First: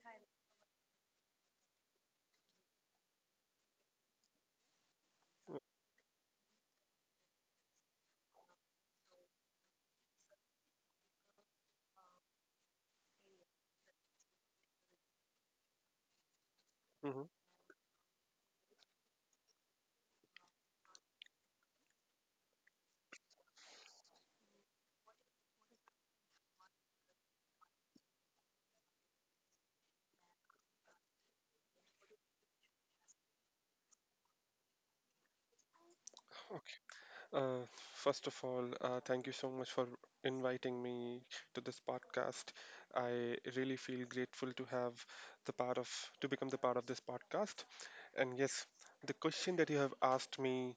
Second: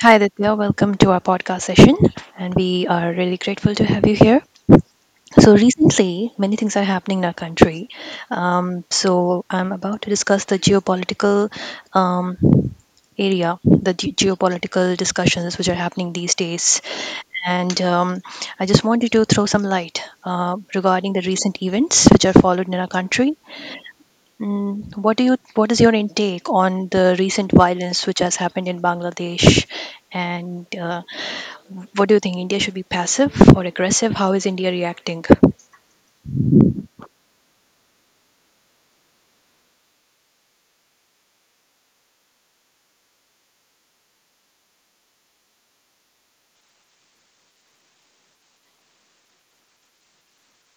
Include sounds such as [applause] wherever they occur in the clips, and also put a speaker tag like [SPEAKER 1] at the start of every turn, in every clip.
[SPEAKER 1] Hi, Ditya. Welcome to our podcast session. And we are really grateful to have you here. So, recently, many things are happening in our country. I'm about to discuss the geopolitical um, area, the geopolitical discussions which are happening these days.
[SPEAKER 2] hmm
[SPEAKER 1] And I just wanted to throw some light regarding the recent events which are followed in our country. What is your intake on the recent violence which has happened in Bangladesh, and what do you think? India should be passive or aggressive? How is India reacting?
[SPEAKER 2] Okay. Uh, First of all, thank you so much for inviting me to this podcast. I really feel grateful to have the part of to become the part of this podcast. And yes, the question that you have asked me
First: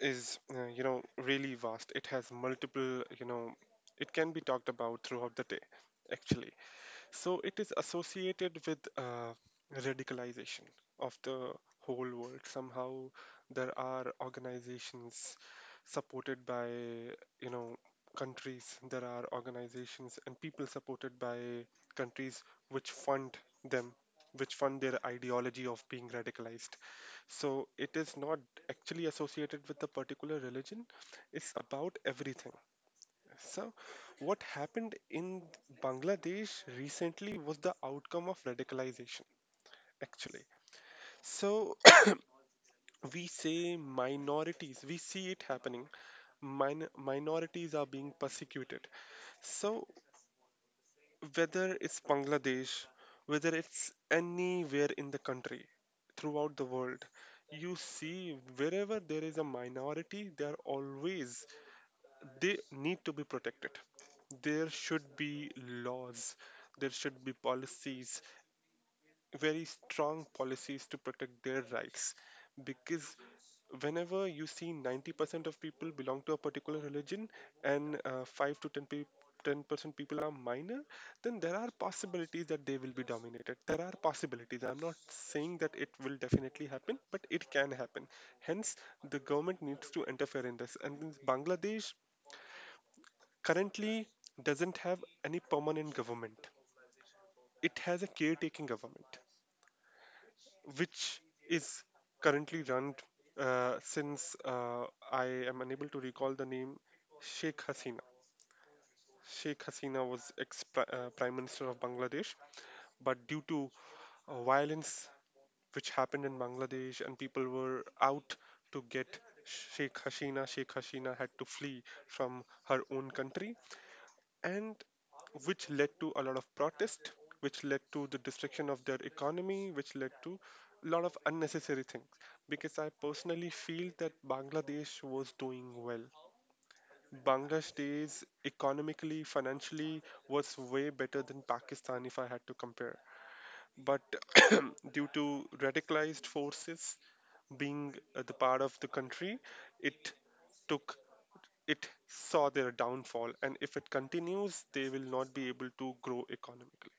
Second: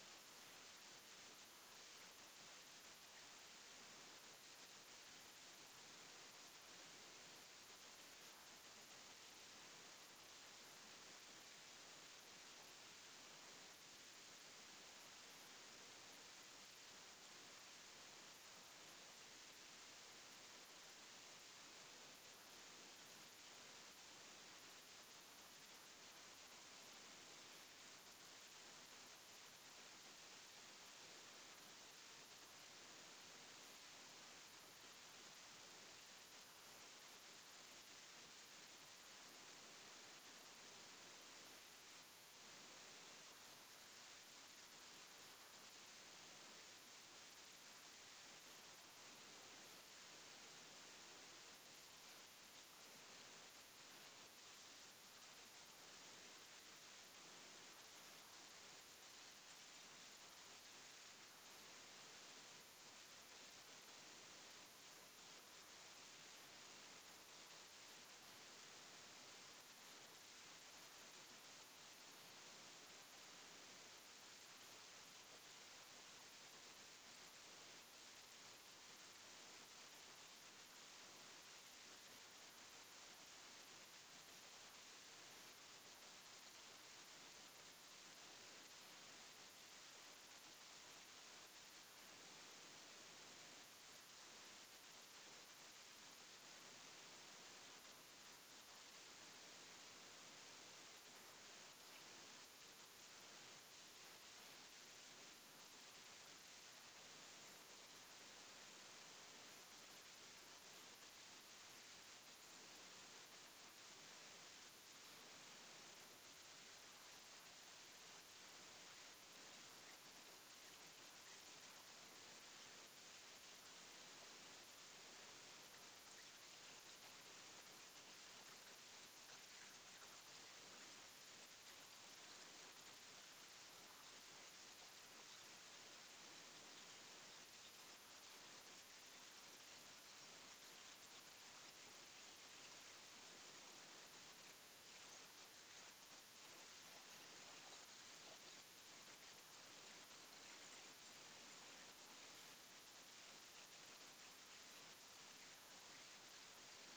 [SPEAKER 2] is, you know, really vast. It has multiple, you know, it can be talked about throughout the day, actually. So it is associated with radicalization of the whole world. Somehow there are organizations supported by, you know, countries. There are organizations and people supported by countries which fund them, which fund their ideology of being radicalized. So it is not actually associated with a particular religion. It's about everything. So, what happened in Bangladesh recently was the outcome of radicalization, actually. So, [clears throat] we say minorities, we see it happening. Minorities are being persecuted. So, whether it's Bangladesh, whether it's anywhere in the country, throughout the world, you see wherever there is a minority, they are always they need to be protected. There should be laws, there should be policies, very strong policies to protect their rights. Because whenever you see 90% of people belong to a particular religion and 5 to 10% people are minor, then there are possibilities that they will be dominated. There are possibilities. I'm not saying that it will definitely happen, but it can happen. Hence, the government needs to interfere in this. And in Bangladesh, currently doesn't have any permanent government. It has a caretaking government, which is currently run since I am unable to recall the name Sheikh Hasina. Sheikh Hasina was ex Prime Minister of Bangladesh, but due to violence which happened in Bangladesh and people were out to get Sheikh Hasina, Sheikh Hasina had to flee from her own country and which led to a lot of protest, which led to the destruction of their economy, which led to a lot of unnecessary things. Because I personally feel that Bangladesh was doing well. Bangladesh economically, financially was way better than Pakistan if I had to compare. But [clears throat] due to radicalized forces being the part of the country, it took it saw their downfall, and if it continues, they will not be able to grow economically.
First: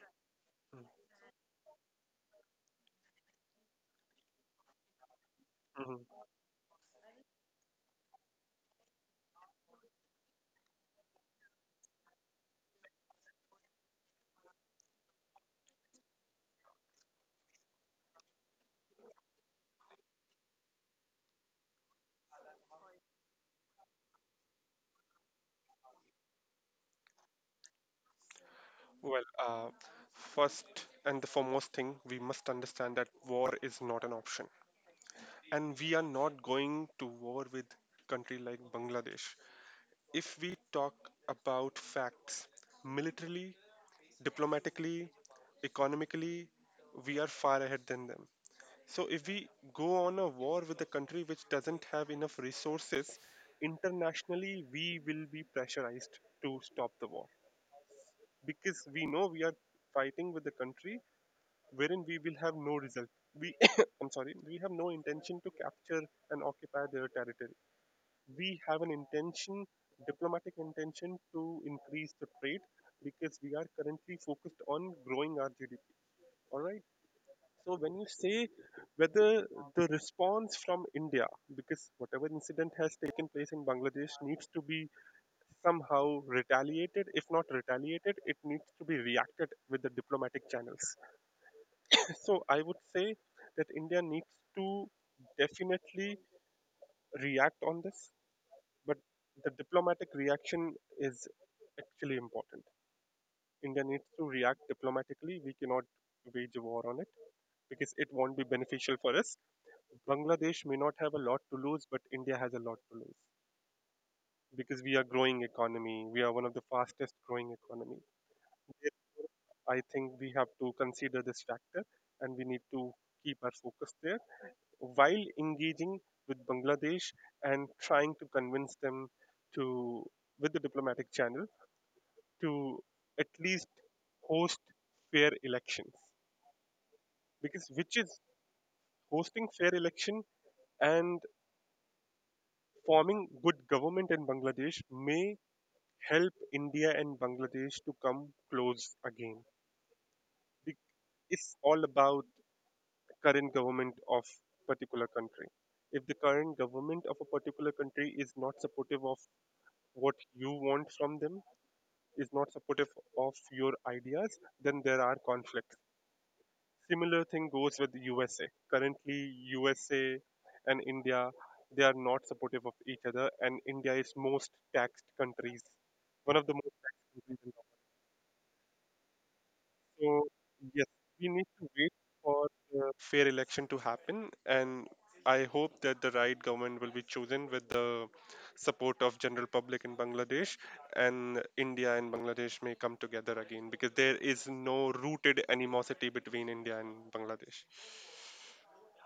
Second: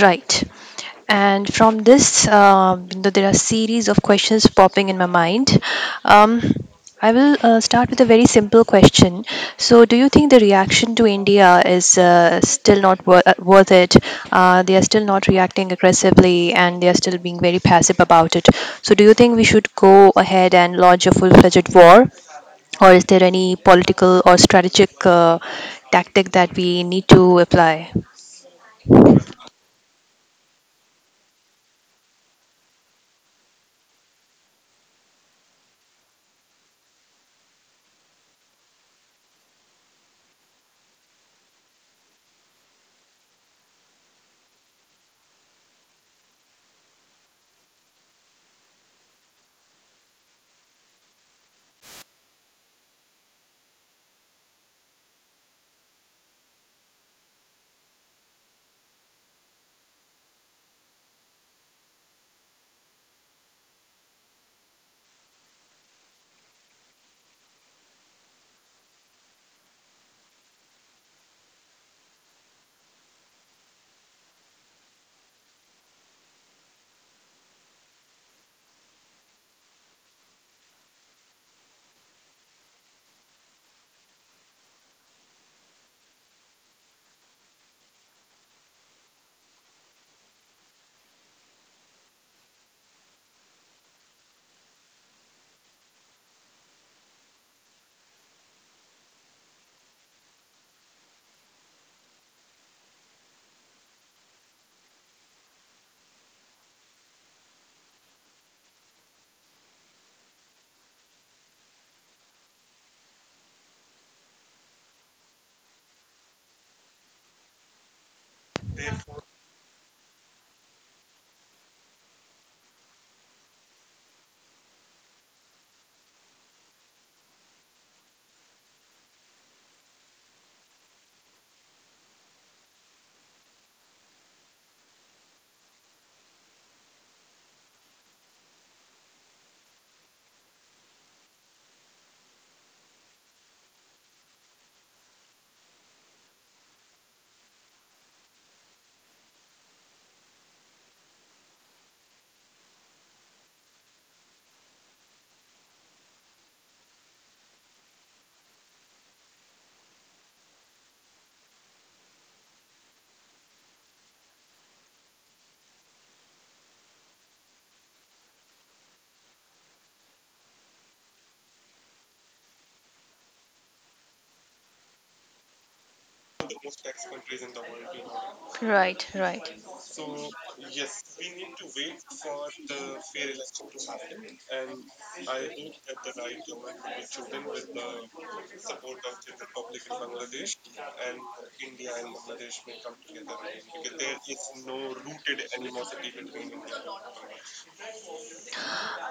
[SPEAKER 1] Right. And from this, you there are series of questions popping in my mind.
[SPEAKER 2] Mhm.
[SPEAKER 1] Um, I will start with a very simple question. So, do you think the reaction to India is still not worth it? They are still not reacting aggressively, and they are still being very passive about it. So, do you think we should go ahead and launch a full-fledged war, or is there any political or strategic tactic that we need to apply?
[SPEAKER 2] Well, first and the foremost thing, we must understand that war is not an option. And we are not going to war with country like Bangladesh. If we talk about facts, militarily, diplomatically, economically, we are far ahead than them. So if we go on a war with a country which doesn't have enough resources, internationally we will be pressurized to stop the war because we know we are fighting with a country wherein we will have no result. We, [coughs] I'm sorry, we have no intention to capture and occupy their territory. We have an intention, diplomatic intention, to increase the trade because we are currently focused on growing our GDP. All right. So when you say whether the response from India, because whatever incident has taken place in Bangladesh needs to be somehow retaliated, if not retaliated, it needs to be reacted with the diplomatic channels. [laughs] So I would say that India needs to definitely react on this, but the diplomatic reaction is actually important. India needs to react diplomatically. We cannot wage a war on it because it won't be beneficial for us. Bangladesh may not have a lot to lose, but India has a lot to lose because we are growing economy. We are one of the fastest growing economy. I think we have to consider this factor and we need to keep our focus there while engaging with Bangladesh and trying to convince them to, with the diplomatic channel, to at least host fair elections because which is hosting fair election and forming good government in Bangladesh may help India and Bangladesh to come close again. Be- It's all about current government of particular country. If the current government of a particular country is not supportive of what you want from them, is not supportive of your ideas, then there are conflicts. Similar thing goes with the USA. Currently, USA and India they are not supportive of each other, and India is most taxed countries, one of the most taxed countries in.
[SPEAKER 1] Right, right.
[SPEAKER 2] So yes, we need to wait for the fair election to happen, and I hope that the right government will be chosen with the support of general public in Bangladesh, and India and Bangladesh may come together again because there is no rooted animosity between India and Bangladesh.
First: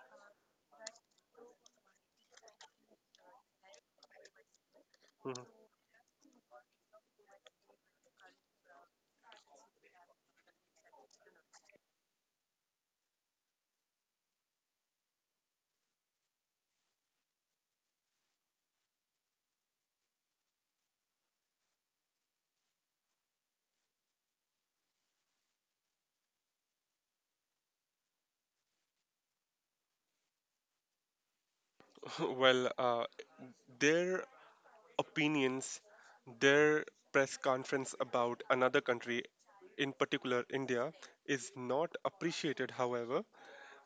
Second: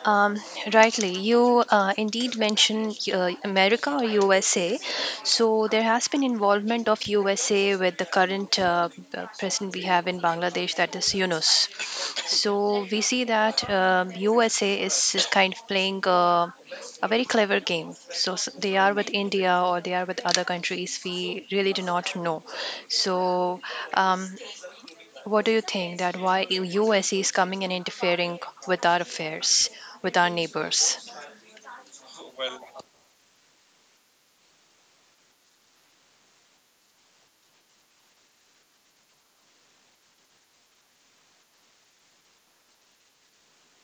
[SPEAKER 1] Um, Rightly, you indeed mentioned America or USA.
[SPEAKER 2] Mm-hmm.
[SPEAKER 1] So there has been involvement of USA with the current president we have in Bangladesh, that is Yunus. So we see that USA is kind of playing a very clever game. They are with India or they are with other countries. We really do not know. So um, what do you think that why US is coming and interfering with our affairs, with our neighbors?
[SPEAKER 2] [laughs] Well, their opinions, their press conference about another country, in particular India, is not appreciated, however.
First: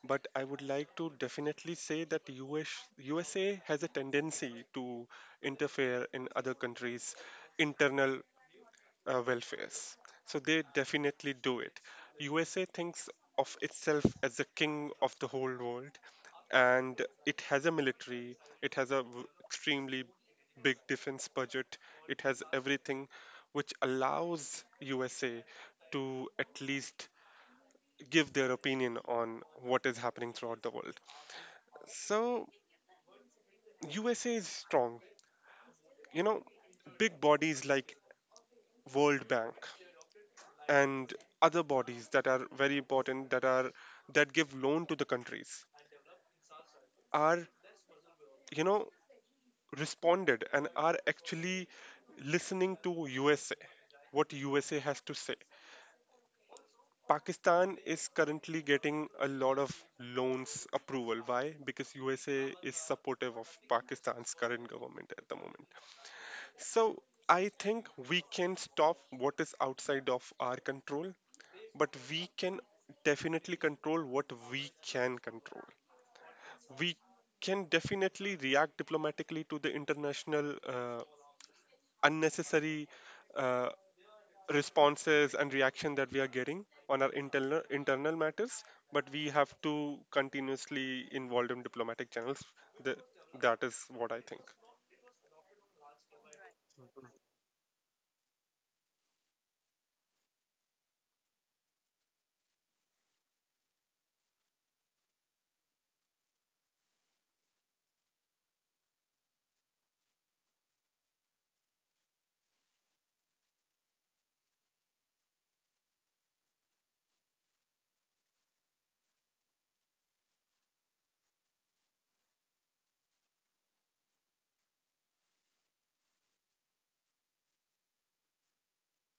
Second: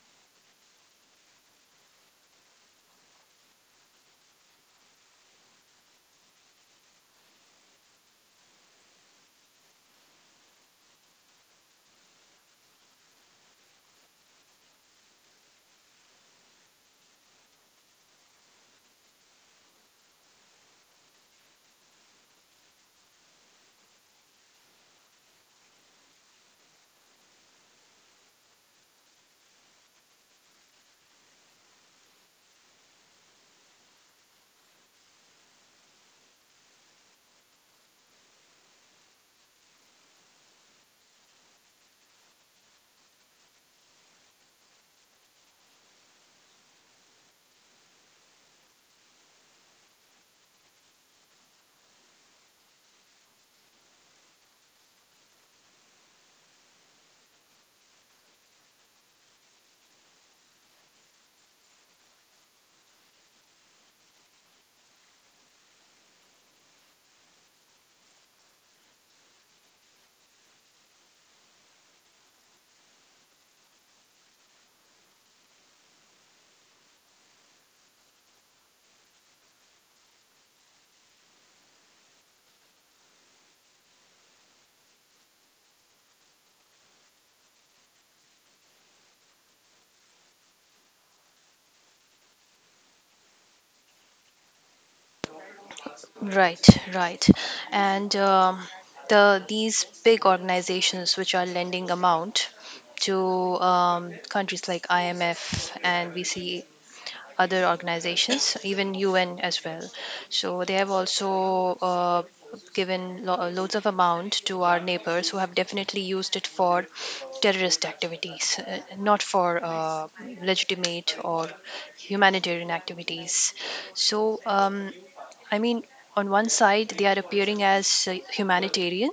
[SPEAKER 2] But I would like to definitely say that USA has a tendency to interfere in other countries' internal welfares. So they definitely do it. USA thinks of itself as the king of the whole world, and it has a military, it has a extremely big defense budget, it has everything which allows USA to at least give their opinion on what is happening throughout the world. So USA is strong. You know, big bodies like World Bank and other bodies that are very important that are that give loan to the countries are, you know, responded and are actually listening to USA what USA has to say. Pakistan is currently getting a lot of loans approval. Why? Because USA is supportive of Pakistan's current government at the moment. So I think we can stop what is outside of our control, but we can definitely control what we can control. We can definitely react diplomatically to the international unnecessary uh, responses and reaction that we are getting on our internal matters, but we have to continuously involved in diplomatic channels. The, that is what I think.
[SPEAKER 1] Right, right. And These big organizations which are lending amount to countries like IMF and VC, other organizations, even UN as well. So they have also given loads of amount to our neighbors, who have definitely used it for terrorist activities, not for legitimate or humanitarian activities. So I mean, on one side they are appearing as humanitarian,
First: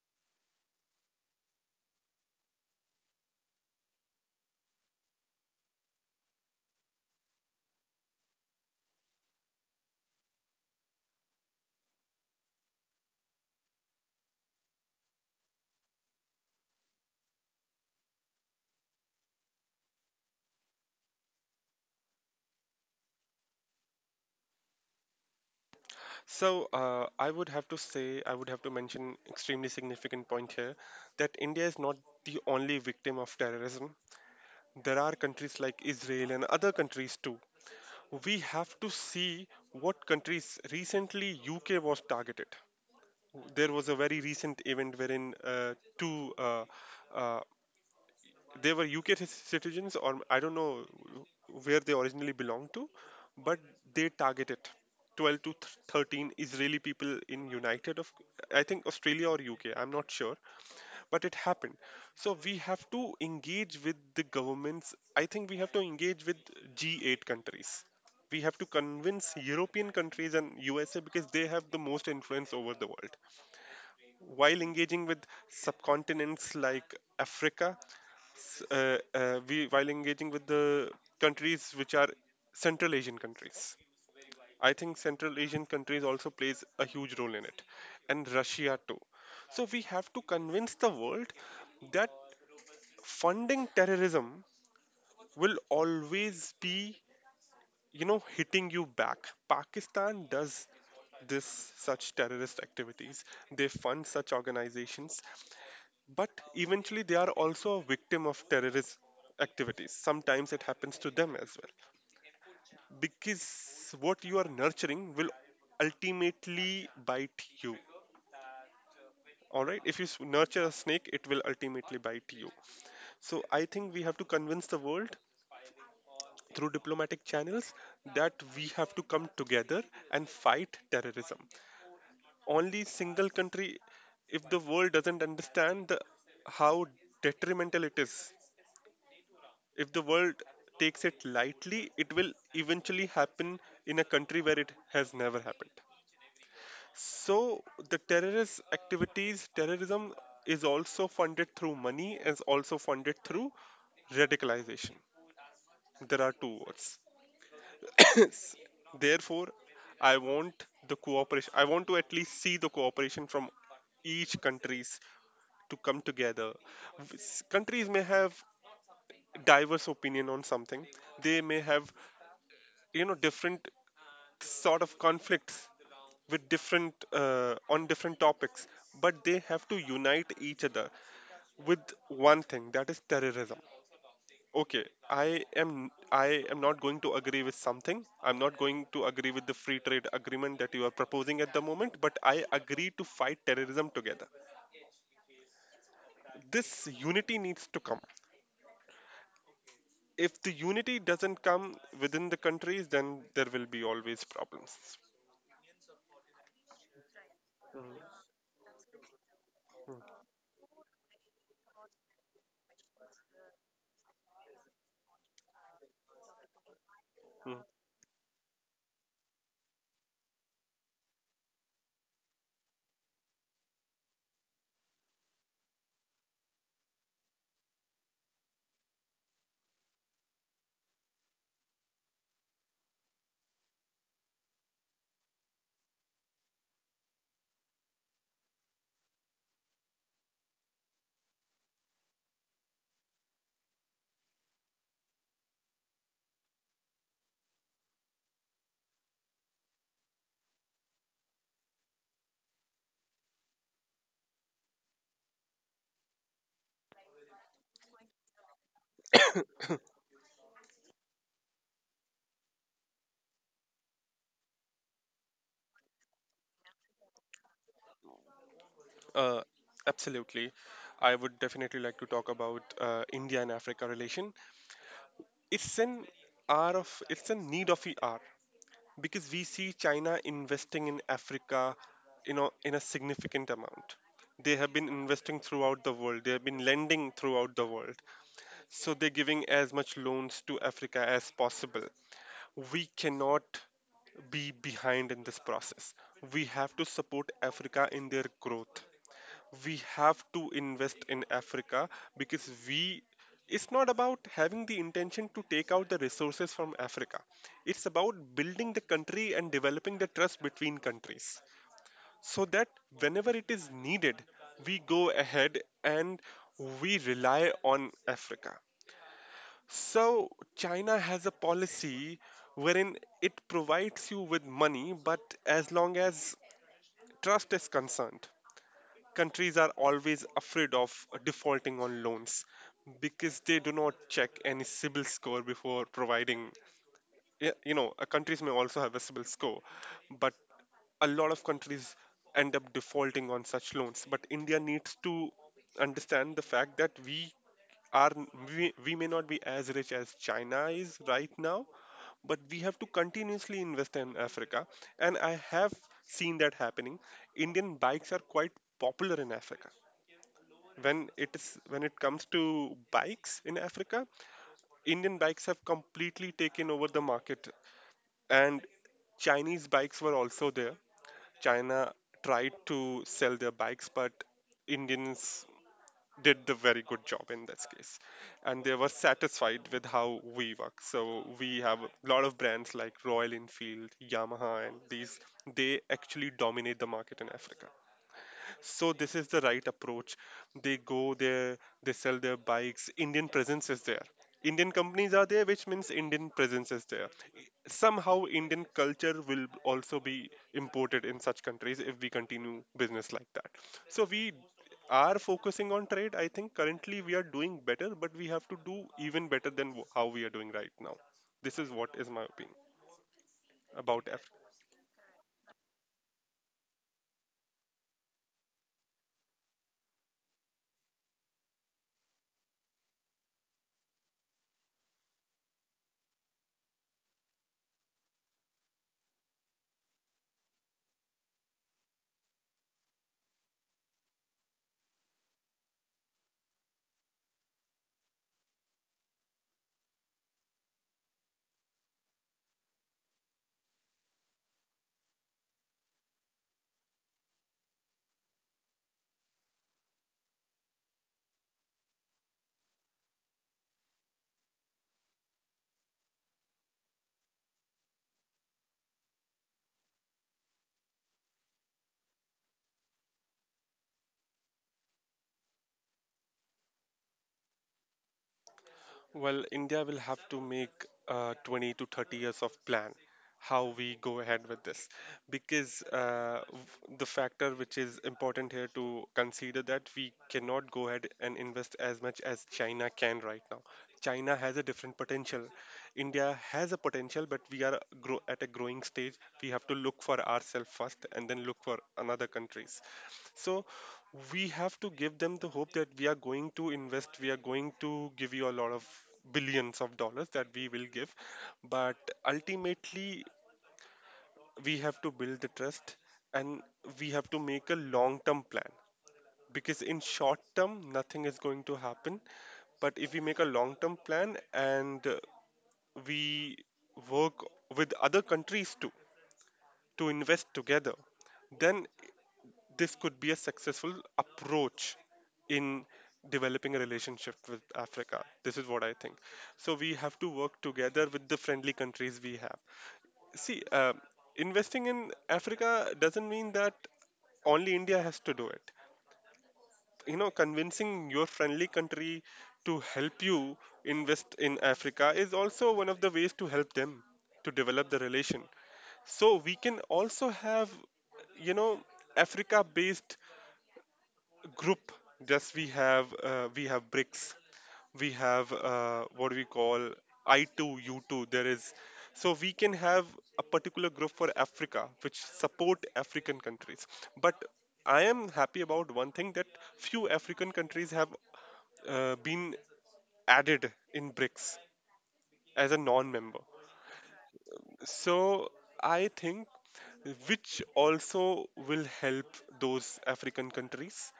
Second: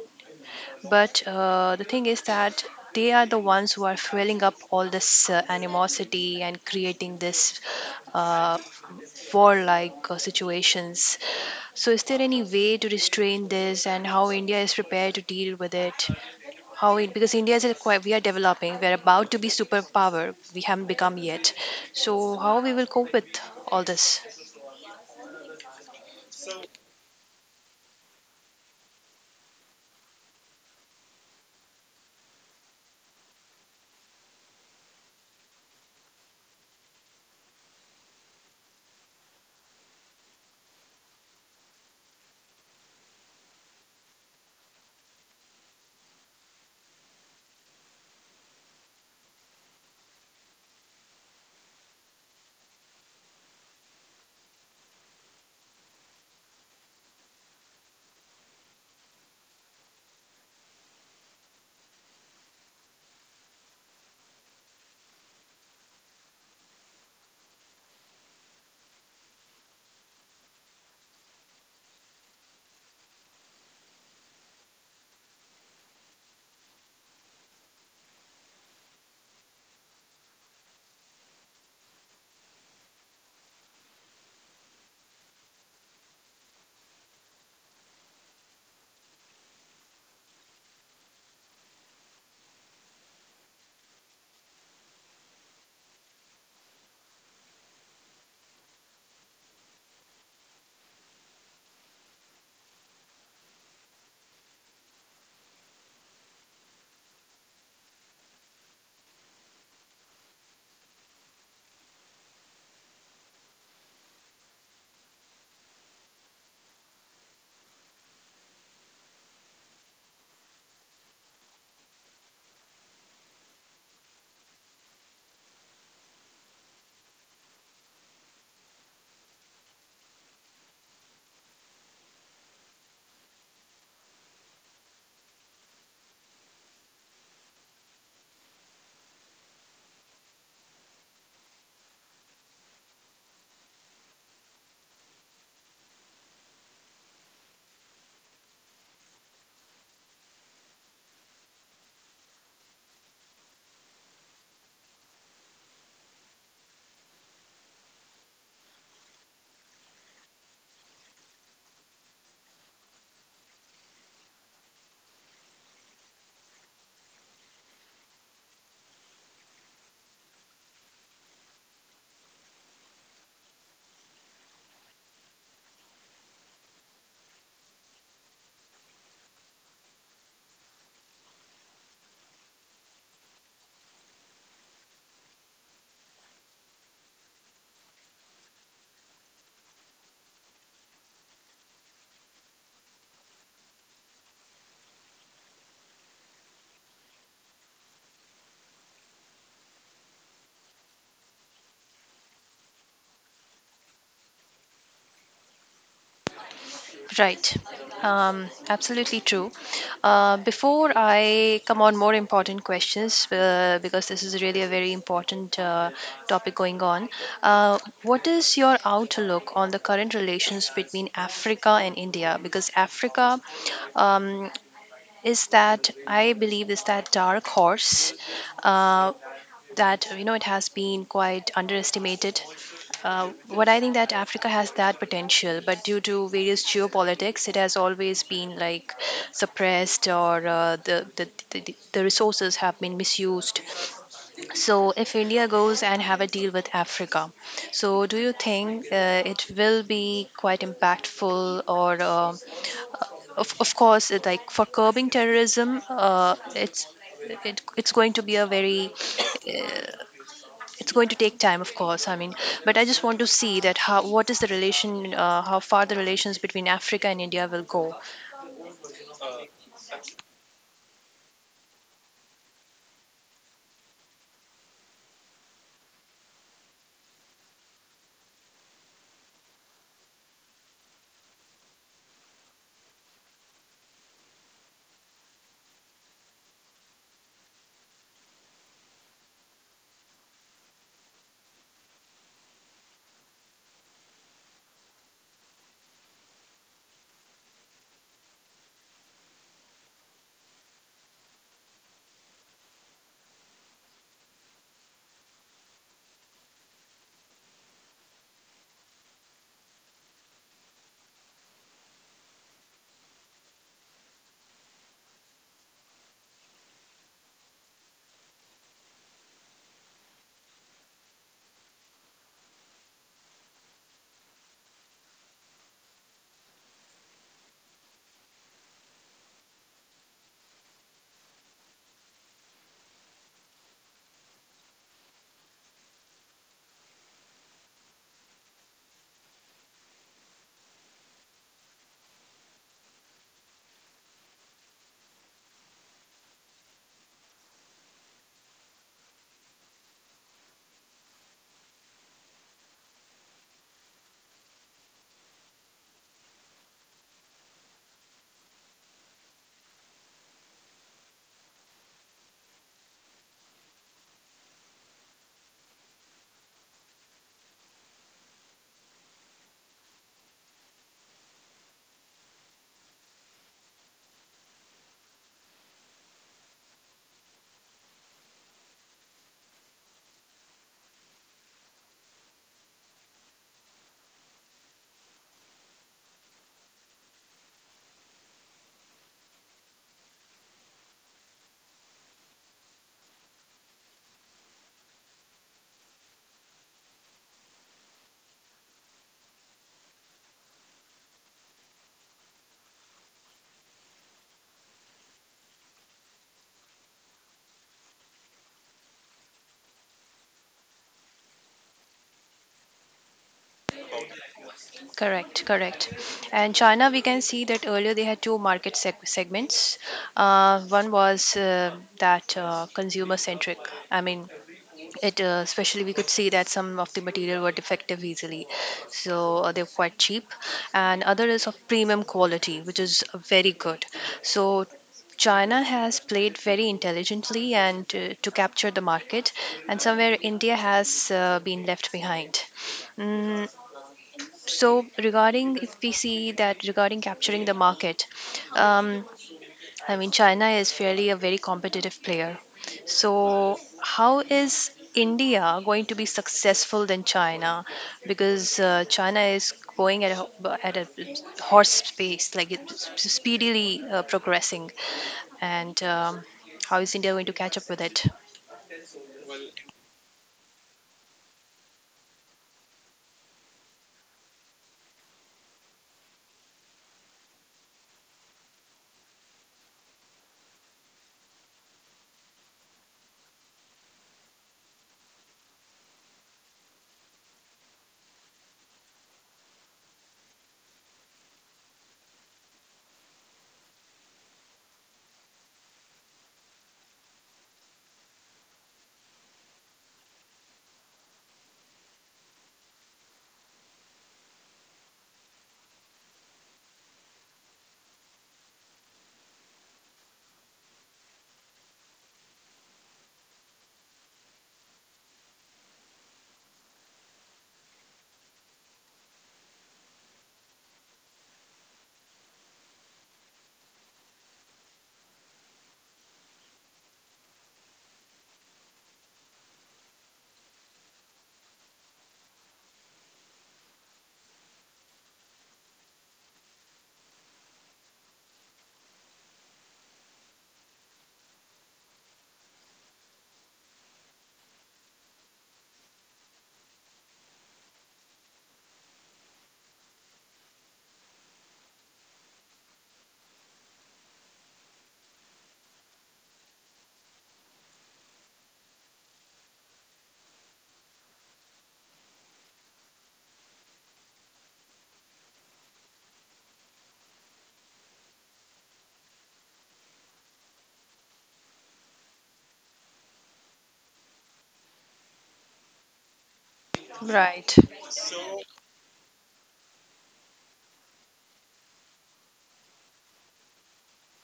[SPEAKER 1] but the thing is that they are the ones who are fueling up all this animosity and creating this uh, warlike situations. So, is there any way to restrain this, and how India is prepared to deal with it? How it, because India is a quite, we are developing, we are about to be superpower. We haven't become yet. So, how we will cope with all this?
[SPEAKER 2] So I would have to say, I would have to mention extremely significant point here that India is not the only victim of terrorism. There are countries like Israel and other countries too. We have to see what countries recently UK was targeted. There was a very recent event wherein two uh, they were UK citizens, or I don't know where they originally belonged to, but they targeted 12 to 13 Israeli people in United of, I think Australia or UK. I'm not sure, but it happened. So we have to engage with the governments. I think we have to engage with G8 countries. We have to convince European countries and USA because they have the most influence over the world while engaging with subcontinents like Africa we while engaging with the countries which are Central Asian countries. I think Central Asian countries also plays a huge role in it, and Russia too. So we have to convince the world that funding terrorism will always be, you know, hitting you back. Pakistan does this such terrorist activities. They fund such organizations, but eventually they are also a victim of terrorist activities. Sometimes it happens to them as well, because what you are nurturing will ultimately bite you. All right, if you nurture a snake, it will ultimately bite you. So I think we have to convince the world through diplomatic channels that we have to come together and fight terrorism. Only single country, if the world doesn't understand the, how detrimental it is. If the world takes it lightly, it will eventually happen in a country where it has never happened. So the terrorist activities, terrorism is also funded through money, is also funded through radicalization. There are two words. [coughs] Therefore, I want the cooperation. I want to at least see the cooperation from each countries to come together. Countries may have diverse opinion on something. They may have, you know, different sort of conflicts with different on different topics, but they have to unite each other with one thing, that is terrorism. Okay, I am I am not going to agree with something. I'm not going to agree with the free trade agreement that you are proposing at the moment, but I agree to fight terrorism together. This unity needs to come. If the unity doesn't come within the countries, then there will be always problems.
[SPEAKER 1] Right. Absolutely true. Before I come on more important questions, because this is really a very important topic going on,
[SPEAKER 2] Mm-hmm.
[SPEAKER 1] what is your outlook on the current relations between Africa and India? Because Africa um, is that, I believe, is that dark horse uh, that, you know, it has been quite underestimated. Uh, what I think that Africa has that potential, but due to various geopolitics, it has always been like suppressed or the resources have been misused. So if India goes and have a deal with Africa, so do you think it will be quite impactful? Or of course, it, like for curbing terrorism, it's going to be a very uh, it's going to take time, of course, I mean, but I just want to see that how, what is the relation, how far the relations between Africa and India will go.
[SPEAKER 2] Uh, Absolutely. I would definitely like to talk about India and Africa relation. It's an hour of it's a need of the hour, because we see China investing in Africa, you know, in a significant amount. They have been investing throughout the world. They have been lending throughout the world. So they're giving as much loans to Africa as possible. We cannot be behind in this process. We have to support Africa in their growth. We have to invest in Africa because we it's not about having the intention to take out the resources from Africa. It's about building the country and developing the trust between countries so that whenever it is needed, we go ahead and we rely on Africa. So, China has a policy wherein it provides you with money, but as long as trust is concerned, countries are always afraid of defaulting on loans because they do not check any CIBIL score before providing. Countries may also have a CIBIL score, but a lot of countries end up defaulting on such loans. But India needs to understand the fact that we we may not be as rich as China is right now, but we have to continuously invest in Africa, and I have seen that happening. Indian bikes are quite popular in Africa when it comes to bikes in Africa, Indian bikes have completely taken over the market, and Chinese bikes were also there. China tried to sell their bikes, but Indians did the very good job in this case, and they were satisfied with how we work. So we have a lot of brands like Royal Enfield, Yamaha, and these they actually dominate the market in Africa. So this is the right approach. They go there, they sell their bikes. Indian presence is there. Indian companies are there, which means Indian presence is there. Somehow, Indian culture will also be imported in such countries if we continue business like that. So we are focusing on trade. I think currently we are doing better, but we have to do even better than how we are doing right now. This is what is my opinion about.
[SPEAKER 1] Correct, correct. And China, we can see that earlier they had two market segments. One was that consumer centric, I mean, it especially, we could see that some of the material were defective easily, so they're quite cheap, and other is of premium quality, which is very good. So China has played very intelligently and to capture the market, and somewhere India has been left behind. Mm, so regarding, if we see that regarding capturing the market, um, I mean, China is fairly a very competitive player. So, how is India going to be successful than China? Because China is going at a, at a horse pace, like it's speedily progressing. And how is India going to catch up with it?
[SPEAKER 2] Well, India will have to make 20 to 30 years of plan how we go ahead with this because the factor which is important here to consider that we cannot go ahead and invest as much as China can right now. China has a different potential. India has a potential, but we are at a growing stage. We have to look for ourselves first and then look for another countries. So we have to give them the hope that we are going to invest, we are going to give you a lot of billions of dollars that we will give. But ultimately, we have to build the trust and we have to make a long term plan because in short term nothing is going to happen but if we make a long term plan and we work with other countries too to invest together then this could be a successful approach in developing a relationship with Africa. This is what I think. So we have to work together with the friendly countries we have. See, investing in Africa doesn't mean that only India has to do it. You know, convincing your friendly country to help you invest in Africa is also one of the ways to help them to develop the relation. So we can also have, you know, Africa based group. Just we have bricks we have what do we call, I2 U2, there is, so we can have a particular group for Africa which support African countries. But I am happy about one thing that few African countries have been added in BRICS as a non member.
[SPEAKER 1] Right.
[SPEAKER 2] So I think which also will help those African countries,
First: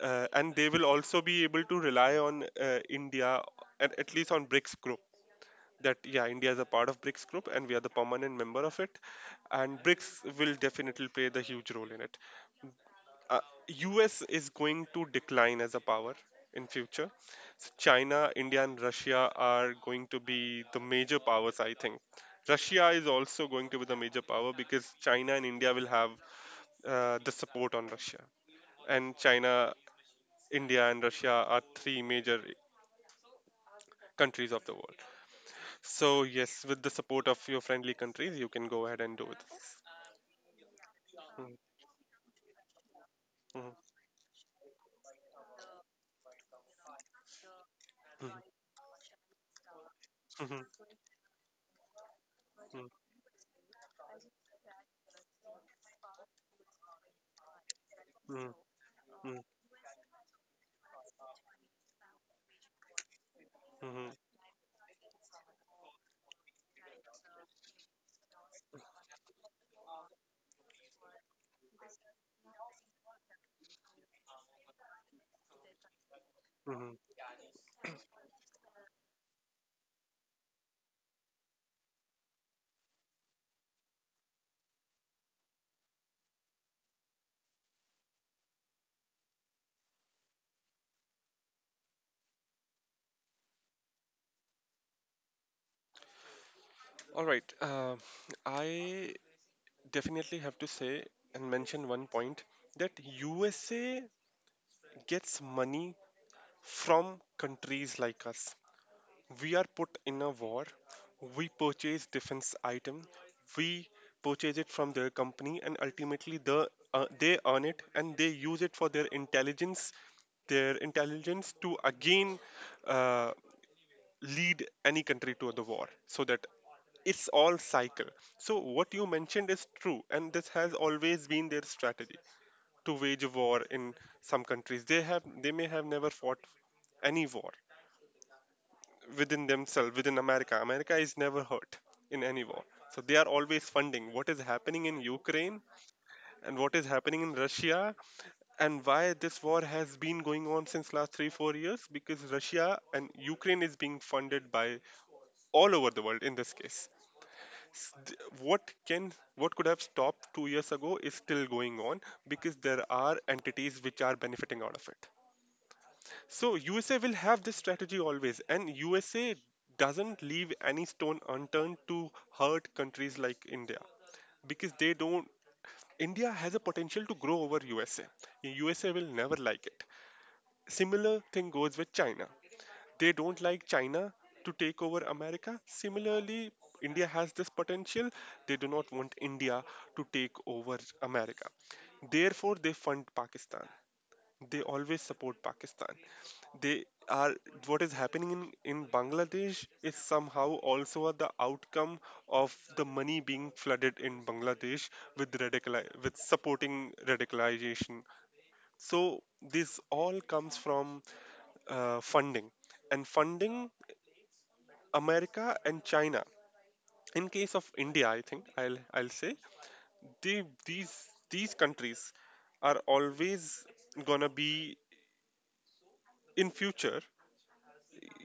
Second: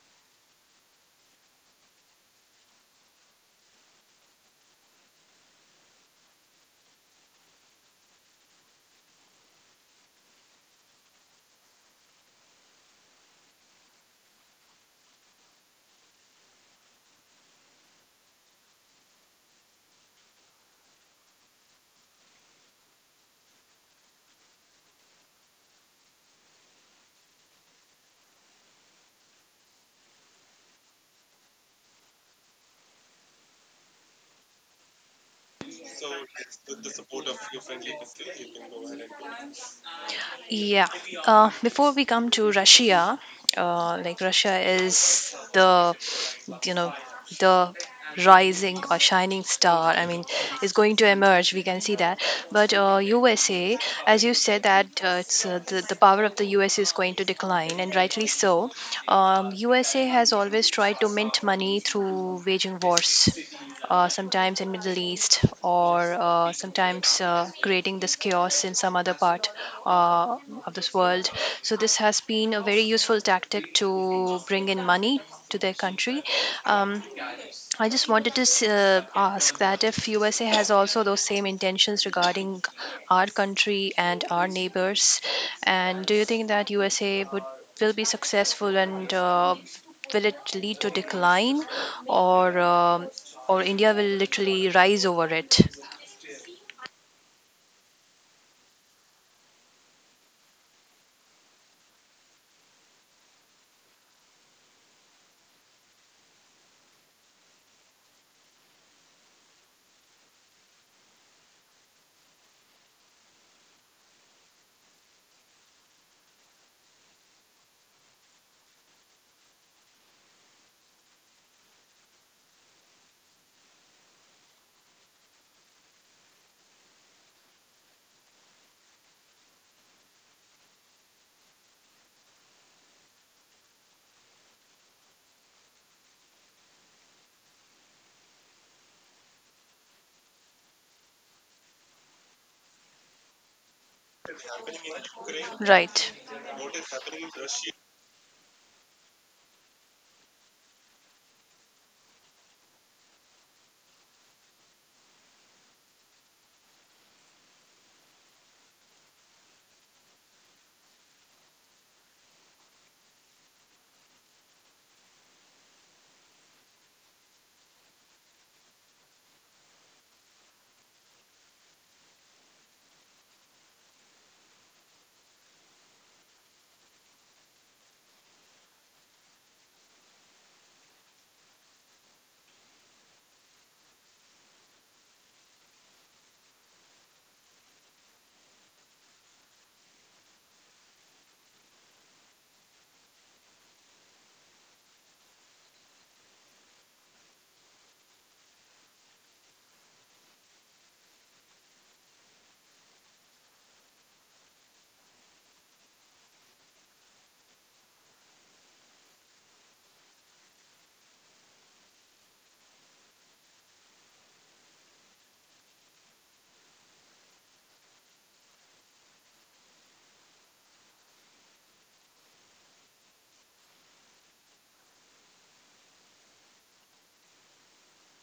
[SPEAKER 2] and they will also be able to rely on India, at least on BRICS group. That yeah, India is a part of BRICS group, and we are the permanent member of it, and BRICS will definitely play the huge role in it. uh, US is going to decline as a power in future. So China, India, and Russia are going to be the major powers. I think Russia is also going to be the major power because China and India will have the support on Russia, and China, India, and Russia are three major countries of the world. So yes, with the support of your friendly countries, you can go ahead and do this.
[SPEAKER 1] Yeah. Before we come to Russia,
[SPEAKER 2] Mhm,
[SPEAKER 1] like Russia is the, you know, the
[SPEAKER 2] mhm,
[SPEAKER 1] rising or shining star. I mean,
[SPEAKER 2] mhm,
[SPEAKER 1] it's going to emerge. We can see that. But
[SPEAKER 2] mhm, mhm,
[SPEAKER 1] USA, as you said, that it's the power of the USA is going to decline, and rightly
[SPEAKER 2] mhm,
[SPEAKER 1] so. USA has always tried to mint money through waging wars,
[SPEAKER 2] mhm, mhm,
[SPEAKER 1] sometimes in Middle East, or sometimes creating this chaos in some other part uh, of this world. So this has been a very useful tactic to bring in money to their country.
[SPEAKER 2] mhm.
[SPEAKER 1] um, I just wanted to ask that if USA has also those same intentions regarding our country and our neighbors, and do you think that USA would will be successful and will it lead to decline, or um or India will literally rise over it?
[SPEAKER 2] All right. I definitely have to say and mention one point that USA gets money from countries like us. We are put in a war. We purchase defense item. We purchase it from their company, and ultimately, they earn it and they use it for their intelligence. Their intelligence to again uh, lead any country to the war so that it's all cycle. So what you mentioned is true, and this has always been their strategy to wage a war in some countries. They have they may have never fought any war within themselves. Within America, America is never hurt in any war. So they are always funding what is happening in Ukraine
[SPEAKER 1] Right.
[SPEAKER 2] and what is happening in Russia. And why this war has been going on since last 3 4 years? Because Russia and Ukraine is being funded by all over the world in this case. st- what can what could have stopped 2 years ago is still going on because there are entities which are benefiting out of it. So USA will have this strategy always, and USA doesn't leave any stone unturned to hurt countries like India. Because they don't India has a potential to grow over USA, USA will never like it. Similar thing goes with China. They don't like China to take over America. Similarly, India has this potential. They do not want India to take over America. Therefore, they fund Pakistan. They always support Pakistan. They are, what is happening in Bangladesh is somehow also the outcome of the money being flooded in Bangladesh with radical with supporting radicalization. So this all comes from funding and funding America and China. In case of India, I think I'll say they, these countries are always gonna be in future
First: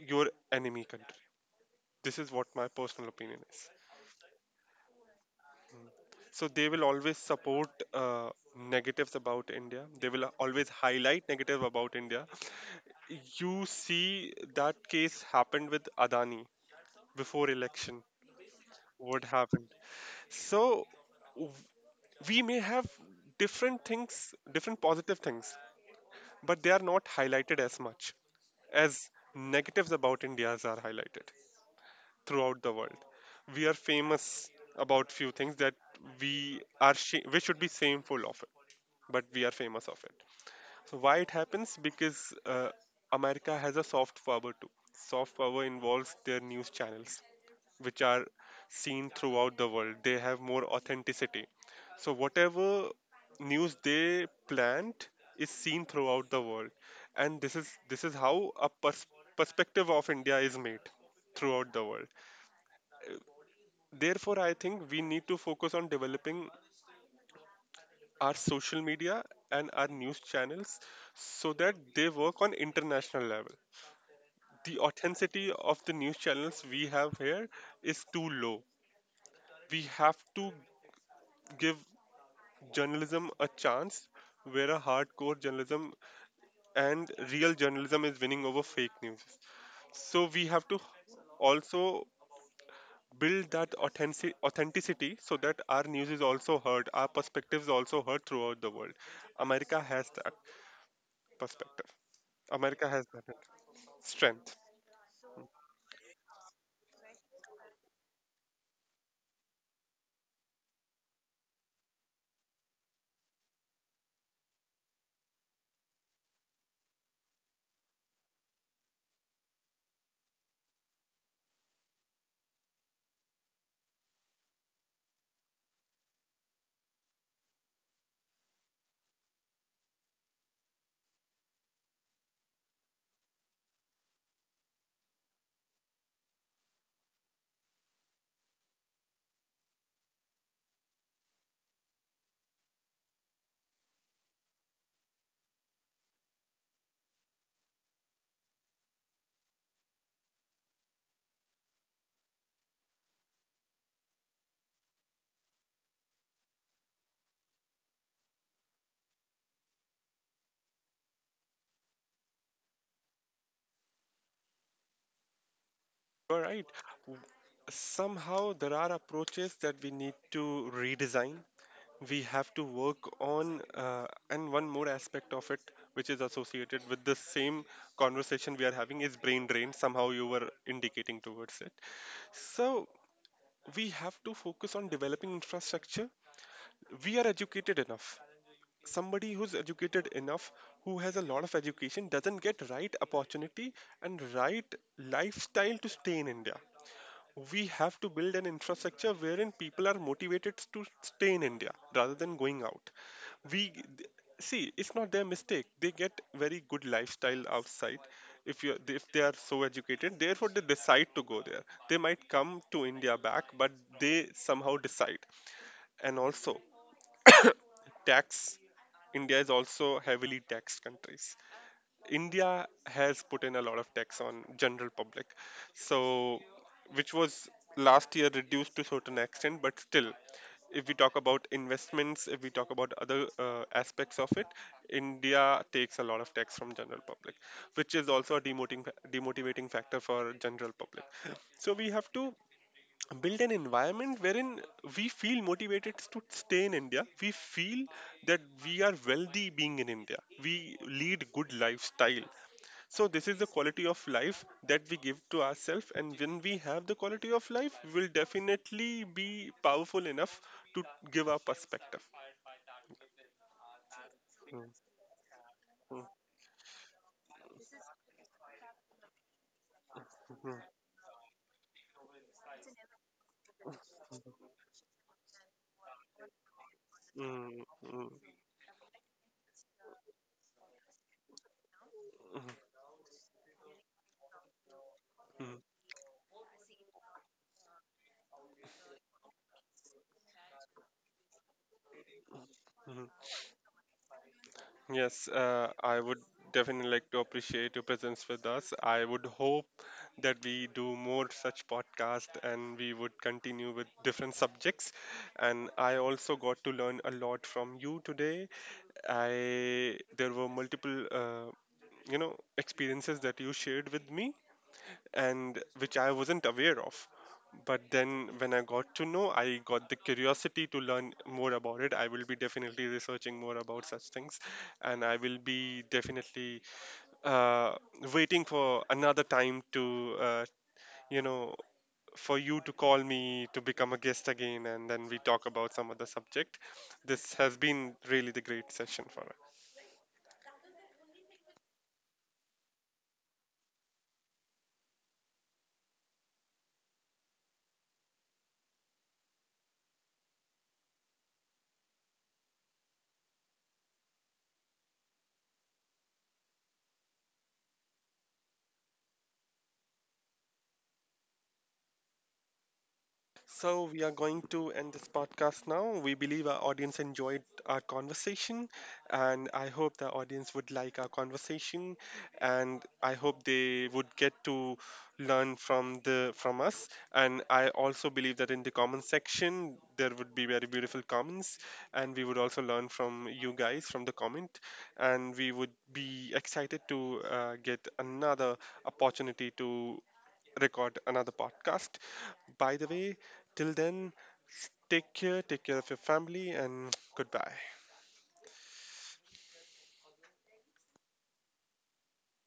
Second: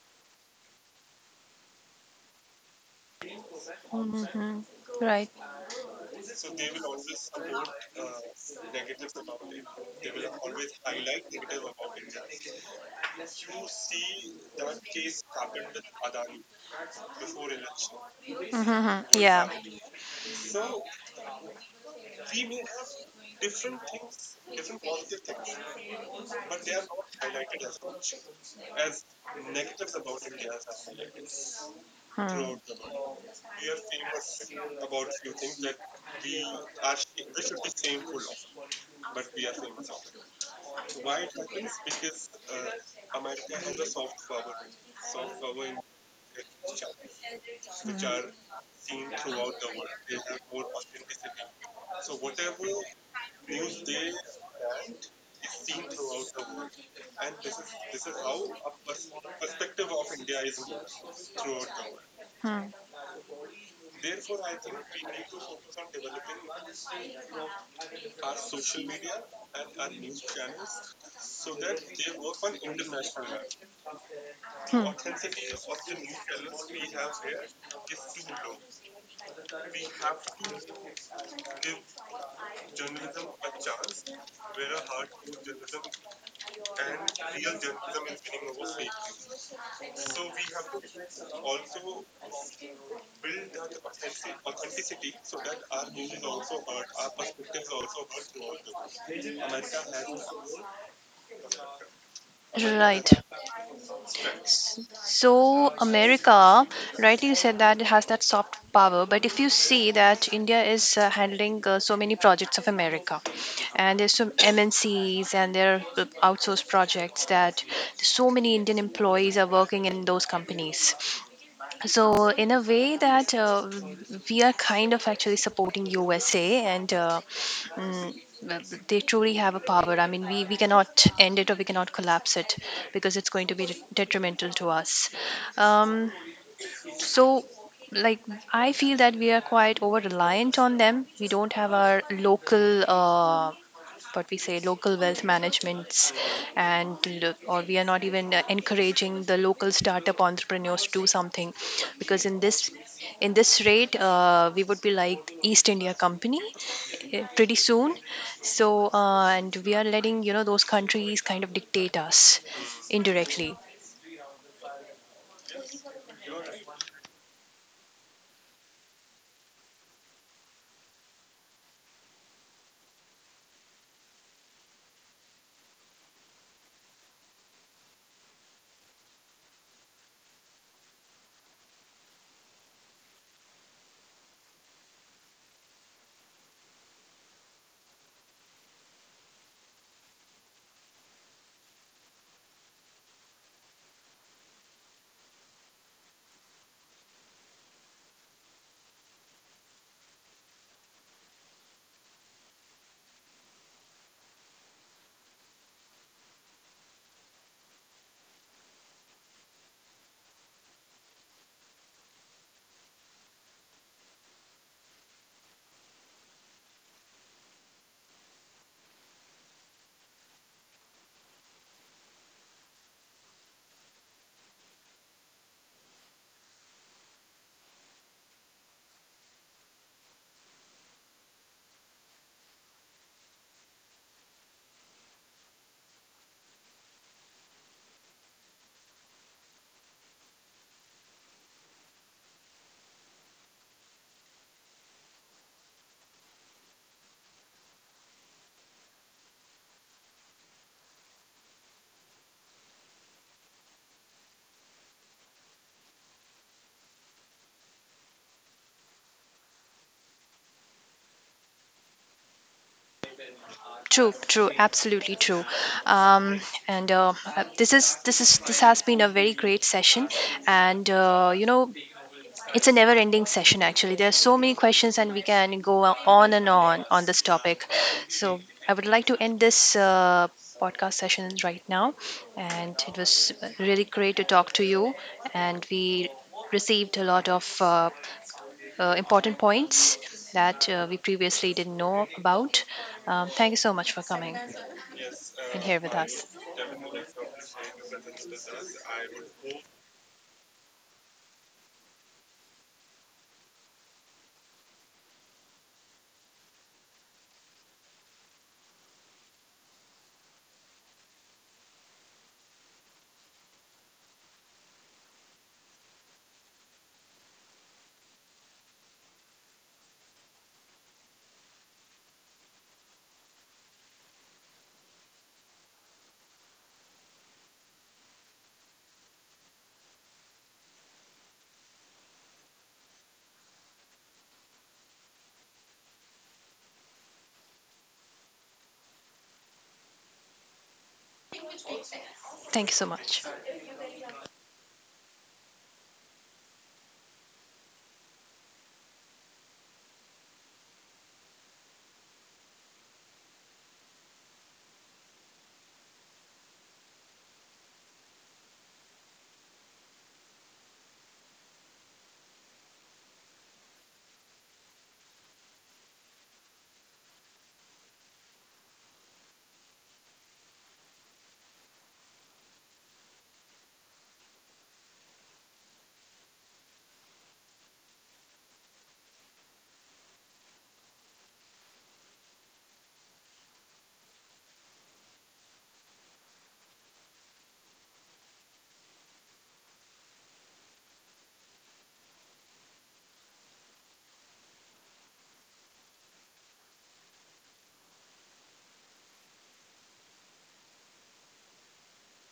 [SPEAKER 2] your enemy country. This is what my personal opinion is.
[SPEAKER 1] Hmm. Right.
[SPEAKER 2] So they will always support negatives about India. They will always highlight negative about India. You see that case happened with Adani before election,
[SPEAKER 1] Hmm.
[SPEAKER 2] what
[SPEAKER 1] Yeah.
[SPEAKER 2] happened. So, w- we may have different things, different positive things, but they are not highlighted as much as negatives about India's are highlighted
[SPEAKER 1] Hmm.
[SPEAKER 2] throughout the world. We are famous about few things that we should be shameful of it, but we are famous of it. So why it happens? Because America has a soft power too. Soft power involves their news channels, which are seen throughout the world. They have more authenticity. So whatever news they plant is seen throughout the world, and this is how a perspective of India is made throughout the world.
[SPEAKER 1] Hmm.
[SPEAKER 2] Therefore, I think we need to focus on developing our social media and our news channels so that they work on international level. The authenticity of the news channels we have here is too low. We have to give journalism a chance where a hardcore journalism and real journalism is winning over fake news. So we have to also build that authenticity so that our news is also heard, our perspectives also heard throughout the world. America has that perspective. America has
[SPEAKER 1] Right.
[SPEAKER 2] that strength.
[SPEAKER 1] So, America, rightly you said that it has that soft power, but if you see that India is handling so many projects of America, and there's some MNCs, and there are outsourced projects, that so many Indian employees are working in those companies. So in a way that we are kind of actually supporting USA, and mm, they truly have a power. I mean, we cannot end it or we cannot collapse it because it's going to be detrimental to us. Um, so like I feel that we are quite over reliant on them. We don't have our local, what we say, local wealth managements and or we are not even encouraging the local startup entrepreneurs to do something, because in this, in this rate, we would be like East India Company pretty soon. So and we are letting, you know, those countries kind of dictate us indirectly.
[SPEAKER 2] All right. W- Somehow there are approaches that we need to redesign. We have to work on, and one more aspect of it, which is associated with the same conversation we are having, is brain drain. Somehow you were indicating towards it. So we have to focus on developing infrastructure. We are educated enough. Somebody who's educated enough, who has a lot of education, doesn't get right opportunity and right lifestyle to stay in India. We have to build an infrastructure wherein people are motivated to stay in India rather than going out. We see it's not their mistake. They get very good lifestyle outside if they are so educated. Therefore, they decide to go there. They might come to India back, but they somehow decide. And also, tax. India is also heavily taxed countries. India has put in a lot of tax on general public, so which was last year reduced to certain extent, but still, if we talk about investments, if we talk about other aspects of it, India takes a lot of tax from general public, which is also a demoting, demotivating factor for general public. So we have to build an environment wherein we feel motivated to stay in India. We feel that we are wealthy being in India. We lead good lifestyle. So this is the quality of life that we give to ourselves, and when we have the quality of life, we will definitely be powerful enough to give our perspective.
[SPEAKER 1] True, true,
[SPEAKER 2] Mm,
[SPEAKER 1] absolutely true.
[SPEAKER 2] mm,
[SPEAKER 1] Um, and this is, this is, this has been a very great session, and you know, it's a never ending session, actually. There are so many questions, and we can go on and on on this
[SPEAKER 2] mm,
[SPEAKER 1] topic.
[SPEAKER 2] mm, mm,
[SPEAKER 1] So, I would like to end this podcast session right now.
[SPEAKER 2] mm,
[SPEAKER 1] And it was really great to talk to you.
[SPEAKER 2] mm,
[SPEAKER 1] And we received a lot of important points that we previously didn't know about.
[SPEAKER 2] mm.
[SPEAKER 1] Thank you so much for coming
[SPEAKER 2] Yes,
[SPEAKER 1] and here with
[SPEAKER 2] I would
[SPEAKER 1] us.
[SPEAKER 2] definitely like to appreciate your presence with us. I would hope that we do more such podcast and we would continue with different subjects. And I also got to learn a lot from you today. I There were multiple you know experiences that you shared with me and which I wasn't aware of. But then when I got to know, I got the curiosity to learn more about it. I will be definitely researching more about such things, and I will be definitely uh, waiting for another time to, you know, for you to call me to become a guest again, and then we talk about some other subject. This has been really the great session for us.
[SPEAKER 1] Thank you so much.
[SPEAKER 2] So, we are going to end this podcast now. We believe our audience enjoyed our conversation, and I hope the audience would like our conversation, and I hope they would get to learn from the from us. And I also believe that in the comment section there would be very beautiful comments, and we would also learn from you guys from the comment, and we would be excited to get another opportunity to record another podcast. By the way, till then, take care of your family, and goodbye.